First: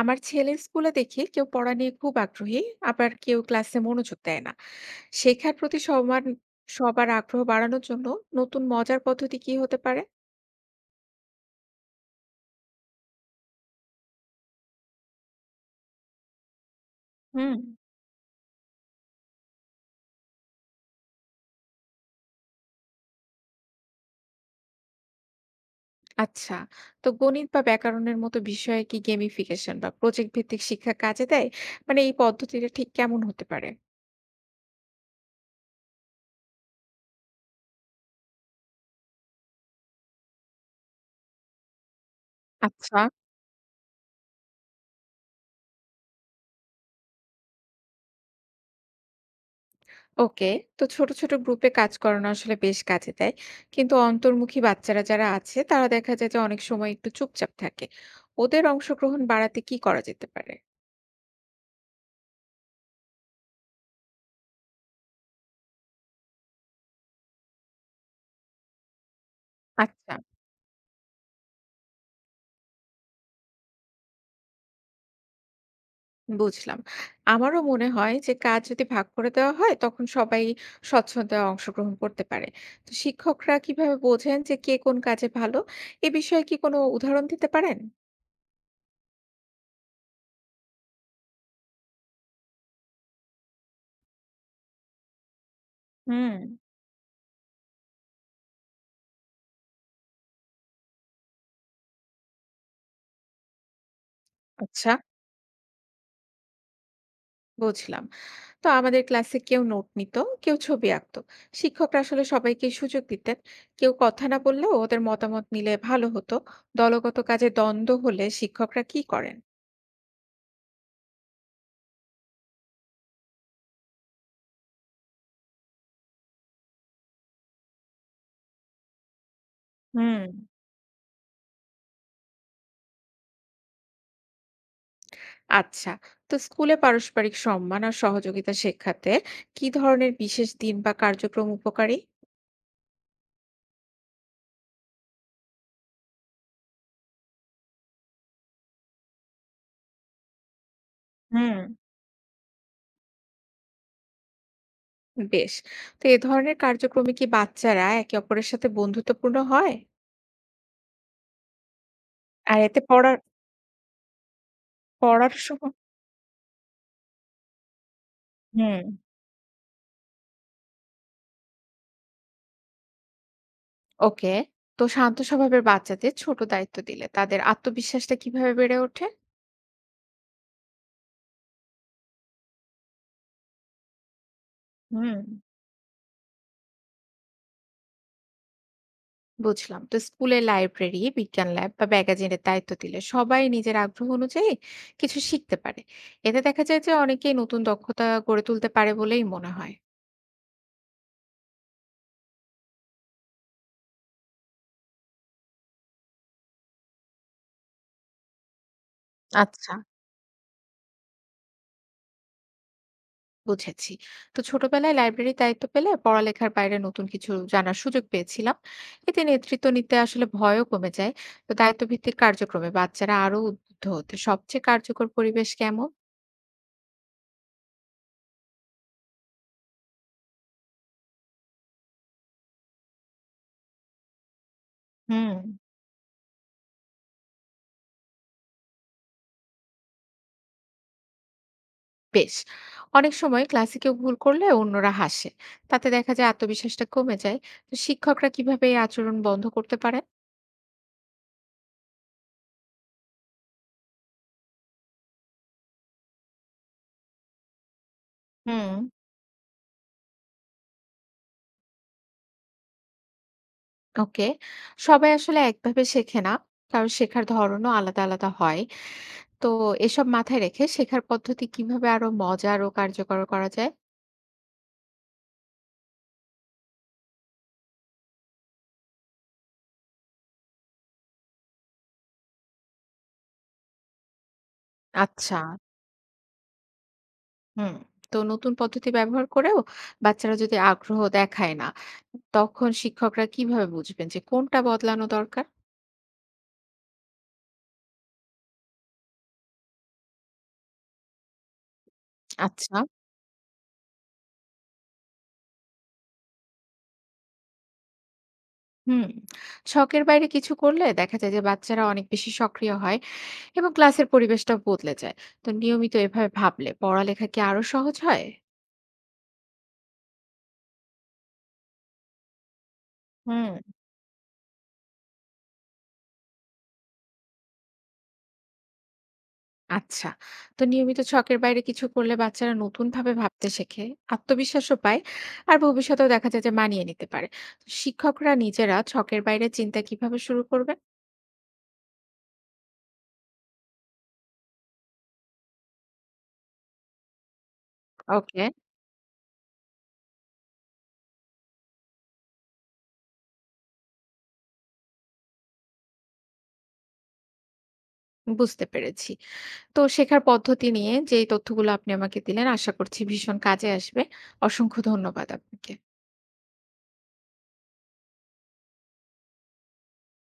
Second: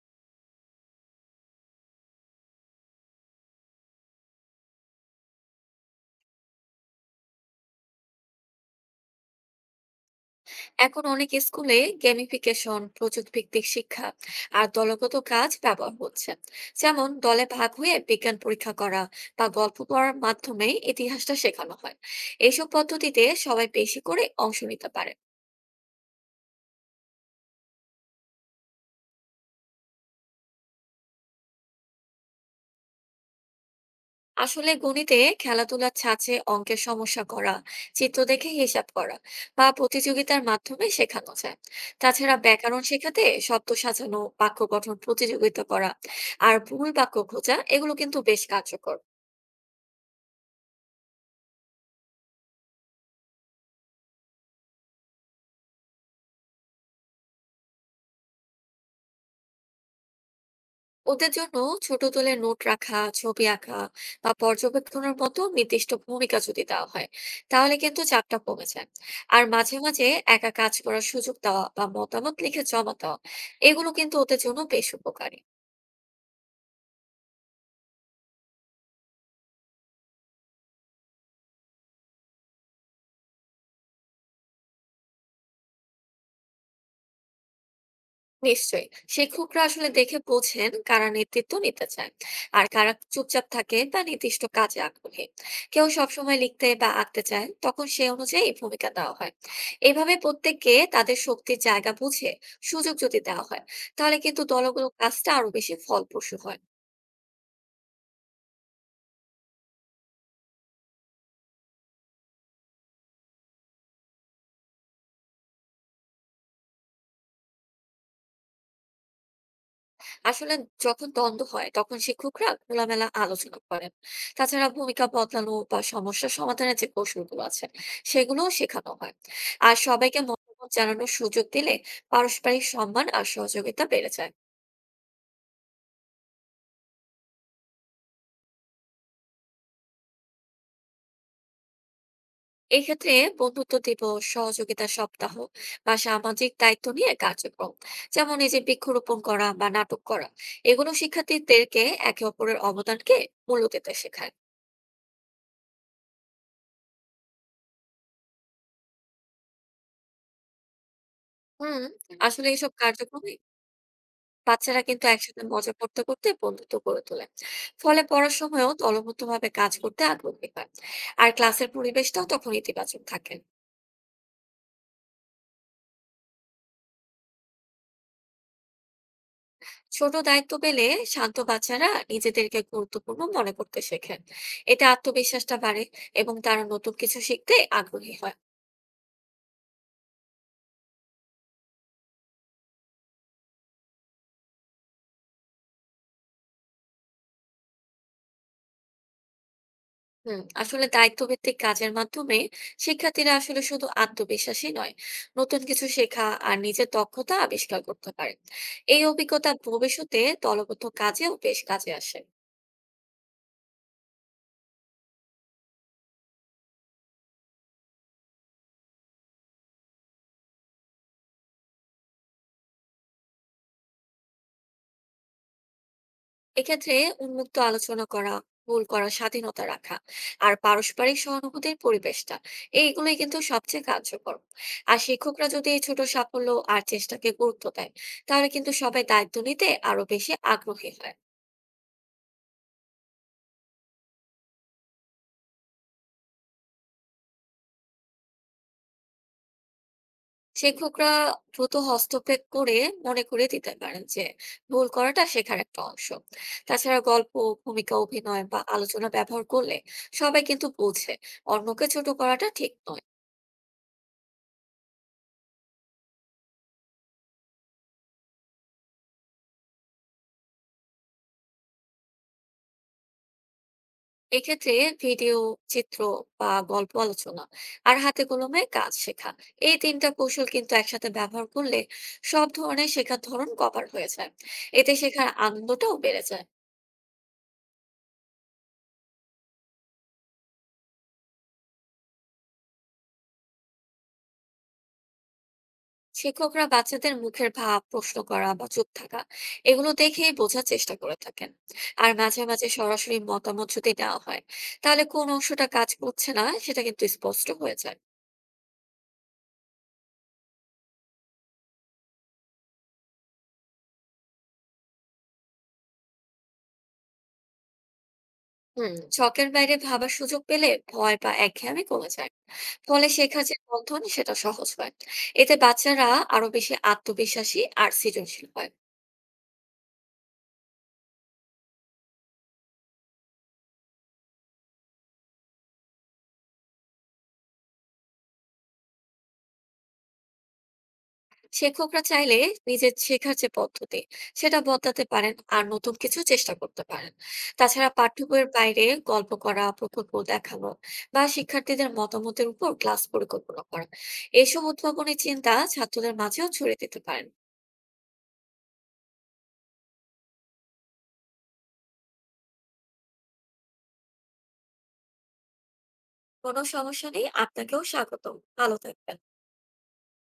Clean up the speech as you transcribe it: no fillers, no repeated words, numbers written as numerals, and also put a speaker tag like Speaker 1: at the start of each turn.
Speaker 1: আমার ছেলের স্কুলে দেখি কেউ পড়া নিয়ে খুব আগ্রহী, আবার কেউ ক্লাসে মনোযোগ দেয় না শেখার প্রতি সমান। সবার আগ্রহ বাড়ানোর জন্য নতুন মজার পদ্ধতি কি হতে পারে?
Speaker 2: এখন অনেক স্কুলে গেমিফিকেশন, প্রযুক্তি ভিত্তিক শিক্ষা আর দলগত কাজ ব্যবহার হচ্ছে। যেমন দলে
Speaker 1: হুম।
Speaker 2: ভাগ হয়ে বিজ্ঞান পরীক্ষা করা বা গল্প পড়ার মাধ্যমে ইতিহাসটা শেখানো হয়। এইসব পদ্ধতিতে সবাই বেশি করে অংশ নিতে পারে।
Speaker 1: আচ্ছা, তো গণিত বা ব্যাকরণের মতো বিষয়ে কি গেমিফিকেশন বা প্রজেক্ট ভিত্তিক শিক্ষা কাজে দেয়? মানে এই পদ্ধতিটা ঠিক কেমন হতে পারে?
Speaker 2: আসলে গণিতে খেলাধুলার ছাঁচে অঙ্কের সমস্যা করা, চিত্র দেখে হিসাব করা বা প্রতিযোগিতার মাধ্যমে শেখানো যায়। তাছাড়া ব্যাকরণ
Speaker 1: আচ্ছা।
Speaker 2: শেখাতে শব্দ সাজানো, বাক্য গঠন প্রতিযোগিতা করা আর ভুল বাক্য খোঁজা, এগুলো কিন্তু বেশ কার্যকর।
Speaker 1: ওকে, তো ছোট ছোট গ্রুপে কাজ করানো আসলে বেশ কাজে দেয়, কিন্তু অন্তর্মুখী বাচ্চারা যারা আছে তারা দেখা যায় যে অনেক সময় একটু চুপচাপ থাকে। ওদের অংশগ্রহণ বাড়াতে কি করা যেতে পারে?
Speaker 2: ওদের জন্য ছোট দলে নোট রাখা, ছবি আঁকা বা পর্যবেক্ষণের মতো নির্দিষ্ট ভূমিকা যদি দেওয়া হয়, তাহলে কিন্তু চাপটা কমে যায়। আর মাঝে মাঝে
Speaker 1: আচ্ছা,
Speaker 2: একা কাজ করার সুযোগ দেওয়া বা মতামত লিখে জমা দেওয়া, এগুলো কিন্তু ওদের জন্য বেশ উপকারী।
Speaker 1: বুঝলাম। আমারও মনে হয় যে কাজ যদি ভাগ করে দেওয়া হয় তখন সবাই স্বচ্ছন্দায় অংশগ্রহণ করতে পারে। তো শিক্ষকরা কিভাবে বোঝেন যে কে কোন কাজে ভালো? এ বিষয়ে কি কোনো উদাহরণ দিতে পারেন?
Speaker 2: নিশ্চয়ই, শিক্ষকরা আসলে দেখে বোঝেন কারা নেতৃত্ব নিতে চায় আর কারা চুপচাপ থাকে বা নির্দিষ্ট কাজে আগ্রহী। কেউ
Speaker 1: হুম।
Speaker 2: সবসময় লিখতে বা আঁকতে চায়, তখন সে অনুযায়ী ভূমিকা দেওয়া হয়। এভাবে প্রত্যেককে তাদের শক্তির জায়গা বুঝে সুযোগ যদি দেওয়া হয়, তাহলে কিন্তু দলগুলো
Speaker 1: আচ্ছা,
Speaker 2: কাজটা আরো বেশি ফলপ্রসূ হয়।
Speaker 1: বুঝলাম। তো আমাদের ক্লাসে কেউ নোট নিত, কেউ ছবি আঁকতো। শিক্ষকরা আসলে সবাইকে সুযোগ দিতেন। কেউ কথা না বললেও ওদের মতামত নিলে ভালো হতো। দলগত কাজে দ্বন্দ্ব হলে শিক্ষকরা কি করেন?
Speaker 2: আসলে যখন দ্বন্দ্ব হয় তখন শিক্ষকরা খোলামেলা আলোচনা করেন। তাছাড়া ভূমিকা বদলানো বা সমস্যা সমাধানের যে কৌশলগুলো আছে সেগুলোও শেখানো হয়। আর
Speaker 1: হুম।
Speaker 2: সবাইকে মতামত জানানোর সুযোগ দিলে পারস্পরিক সম্মান আর সহযোগিতা বেড়ে যায়।
Speaker 1: আচ্ছা, তো স্কুলে পারস্পরিক সম্মান আর সহযোগিতা শেখাতে কি ধরনের বিশেষ দিন বা কার্যক্রম উপকারী?
Speaker 2: এক্ষেত্রে বন্ধুত্ব দিবস, সহযোগিতা সপ্তাহ বা সামাজিক দায়িত্ব নিয়ে কার্যক্রম, যেমন এই যে বৃক্ষরোপণ করা বা নাটক করা, এগুলো
Speaker 1: হুম।
Speaker 2: শিক্ষার্থীদেরকে একে অপরের অবদানকে মূল্য দিতে শেখায়।
Speaker 1: বেশ। তো এ ধরনের কার্যক্রমে কি বাচ্চারা একে অপরের সাথে বন্ধুত্বপূর্ণ হয়?
Speaker 2: হুম, আসলে
Speaker 1: আর
Speaker 2: এইসব
Speaker 1: এতে পড়ার
Speaker 2: কার্যক্রমে বাচ্চারা কিন্তু
Speaker 1: পড়ার
Speaker 2: একসাথে মজা
Speaker 1: সময়।
Speaker 2: করতে করতে বন্ধুত্ব গড়ে তোলে। ফলে পড়ার সময়ও
Speaker 1: হুম।
Speaker 2: দলবদ্ধভাবে কাজ করতে আগ্রহী হয়, আর ক্লাসের পরিবেশটাও তখন ইতিবাচক থাকে।
Speaker 1: ওকে। তো শান্ত স্বভাবের বাচ্চাদের ছোট দায়িত্ব দিলে তাদের আত্মবিশ্বাসটা কিভাবে বেড়ে ওঠে?
Speaker 2: ছোট দায়িত্ব পেলে শান্ত বাচ্চারা নিজেদেরকে গুরুত্বপূর্ণ মনে করতে শেখেন। এতে
Speaker 1: হুম।
Speaker 2: আত্মবিশ্বাসটা বাড়ে এবং তারা নতুন কিছু শিখতে আগ্রহী হয়।
Speaker 1: বুঝলাম, তো স্কুলের লাইব্রেরি, বিজ্ঞান ল্যাব বা ম্যাগাজিনের দায়িত্ব দিলে সবাই নিজের আগ্রহ অনুযায়ী কিছু শিখতে পারে। এতে দেখা যায় যে অনেকেই নতুন দক্ষতা গড়ে তুলতে পারে বলেই মনে হয়।
Speaker 2: হুম, আসলে দায়িত্বভিত্তিক কাজের মাধ্যমে শিক্ষার্থীরা আসলে শুধু আত্মবিশ্বাসী নয়, নতুন কিছু শেখা আর নিজের দক্ষতা আবিষ্কার করতে পারে। এই অভিজ্ঞতা
Speaker 1: আচ্ছা,
Speaker 2: ভবিষ্যতে দলবদ্ধ কাজেও বেশ কাজে আসে।
Speaker 1: বুঝেছি। তো ছোটবেলায় লাইব্রেরির দায়িত্ব পেলে পড়ালেখার বাইরে নতুন কিছু জানার সুযোগ পেয়েছিলাম। এতে নেতৃত্ব নিতে আসলে ভয়ও কমে যায়। তো দায়িত্ব ভিত্তিক কার্যক্রমে বাচ্চারা আরো উদ্বুদ্ধ হতে সবচেয়ে কার্যকর পরিবেশ কেমন?
Speaker 2: এক্ষেত্রে উন্মুক্ত আলোচনা করা, ভুল করার স্বাধীনতা রাখা আর পারস্পরিক সহানুভূতির পরিবেশটা, এইগুলোই কিন্তু সবচেয়ে কার্যকর। আর
Speaker 1: হুম।
Speaker 2: শিক্ষকরা যদি এই ছোট সাফল্য আর চেষ্টাকে গুরুত্ব দেয়, তাহলে কিন্তু সবাই দায়িত্ব নিতে আরো বেশি আগ্রহী হয়।
Speaker 1: বেশ! অনেক সময় ক্লাসে কেউ ভুল করলে অন্যরা হাসে। তাতে দেখা যায় আত্মবিশ্বাসটা কমে যায়। তো শিক্ষকরা কিভাবে এই আচরণ বন্ধ করতে পারেন?
Speaker 2: শিক্ষকরা দ্রুত হস্তক্ষেপ করে মনে করে দিতে পারেন যে ভুল করাটা শেখার একটা অংশ। তাছাড়া গল্প, ভূমিকা অভিনয় বা
Speaker 1: হুম।
Speaker 2: আলোচনা ব্যবহার করলে সবাই কিন্তু বোঝে অন্যকে ছোট করাটা ঠিক নয়।
Speaker 1: ওকে। সবাই আসলে একভাবে শেখে না। কারণ শেখার ধরনও আলাদা, আলাদা হয়। তো এসব মাথায় রেখে শেখার পদ্ধতি কিভাবে আরো মজার ও কার্যকর করা যায়?
Speaker 2: এক্ষেত্রে ভিডিও, চিত্র বা গল্প আলোচনা আর হাতে কলমে কাজ শেখা, এই তিনটা কৌশল কিন্তু একসাথে ব্যবহার করলে সব ধরনের শেখার ধরন কভার হয়ে যায়। এতে শেখার
Speaker 1: আচ্ছা।
Speaker 2: আনন্দটাও বেড়ে যায়।
Speaker 1: হুম। তো নতুন পদ্ধতি ব্যবহার করেও বাচ্চারা যদি আগ্রহ দেখায় না, তখন শিক্ষকরা কিভাবে বুঝবেন যে কোনটা বদলানো দরকার?
Speaker 2: শিক্ষকরা বাচ্চাদের মুখের ভাব, প্রশ্ন করা বা চুপ থাকা, এগুলো দেখেই বোঝার চেষ্টা করে থাকেন। আর মাঝে মাঝে
Speaker 1: আচ্ছা।
Speaker 2: সরাসরি মতামত যদি নেওয়া হয়, তাহলে কোন অংশটা কাজ করছে না সেটা কিন্তু স্পষ্ট হয়ে যায়।
Speaker 1: হুম, শখের বাইরে কিছু করলে দেখা যায় যে বাচ্চারা অনেক বেশি সক্রিয় হয় এবং ক্লাসের পরিবেশটা বদলে যায়। তো নিয়মিত এভাবে ভাবলে পড়ালেখা কি আরো সহজ হয়?
Speaker 2: হুম, ছকের বাইরে ভাবার সুযোগ পেলে ভয় বা একঘেয়েমি কমে যায়। ফলে শেখার
Speaker 1: হুম,
Speaker 2: যে বন্ধন সেটা সহজ হয়। এতে বাচ্চারা আরো বেশি আত্মবিশ্বাসী আর সৃজনশীল হয়।
Speaker 1: আচ্ছা। তো নিয়মিত শখের বাইরে কিছু করলে বাচ্চারা নতুন ভাবে ভাবতে শেখে, আত্মবিশ্বাসও পায়, আর ভবিষ্যতেও দেখা যায় যে মানিয়ে নিতে পারে। তো শিক্ষকরা নিজেরা ছকের বাইরে চিন্তা কিভাবে শুরু করবে?
Speaker 2: শিক্ষকরা চাইলে নিজের শেখার যে পদ্ধতি সেটা বদলাতে পারেন আর নতুন কিছু চেষ্টা করতে পারেন। তাছাড়া পাঠ্য
Speaker 1: ওকে,
Speaker 2: বইয়ের বাইরে গল্প করা, প্রকল্প দেখানো বা শিক্ষার্থীদের মতামতের উপর ক্লাস পরিকল্পনা করা, এইসব উদ্ভাবনী চিন্তা ছাত্রদের মাঝেও ছড়িয়ে দিতে পারেন।
Speaker 1: বুঝতে পেরেছি। তো শেখার পদ্ধতি নিয়ে যে তথ্যগুলো আপনি আমাকে দিলেন আশা করছি ভীষণ কাজে আসবে। অসংখ্য ধন্যবাদ আপনাকে।
Speaker 2: কোনো সমস্যা নেই, আপনাকেও স্বাগতম, ভালো থাকবেন।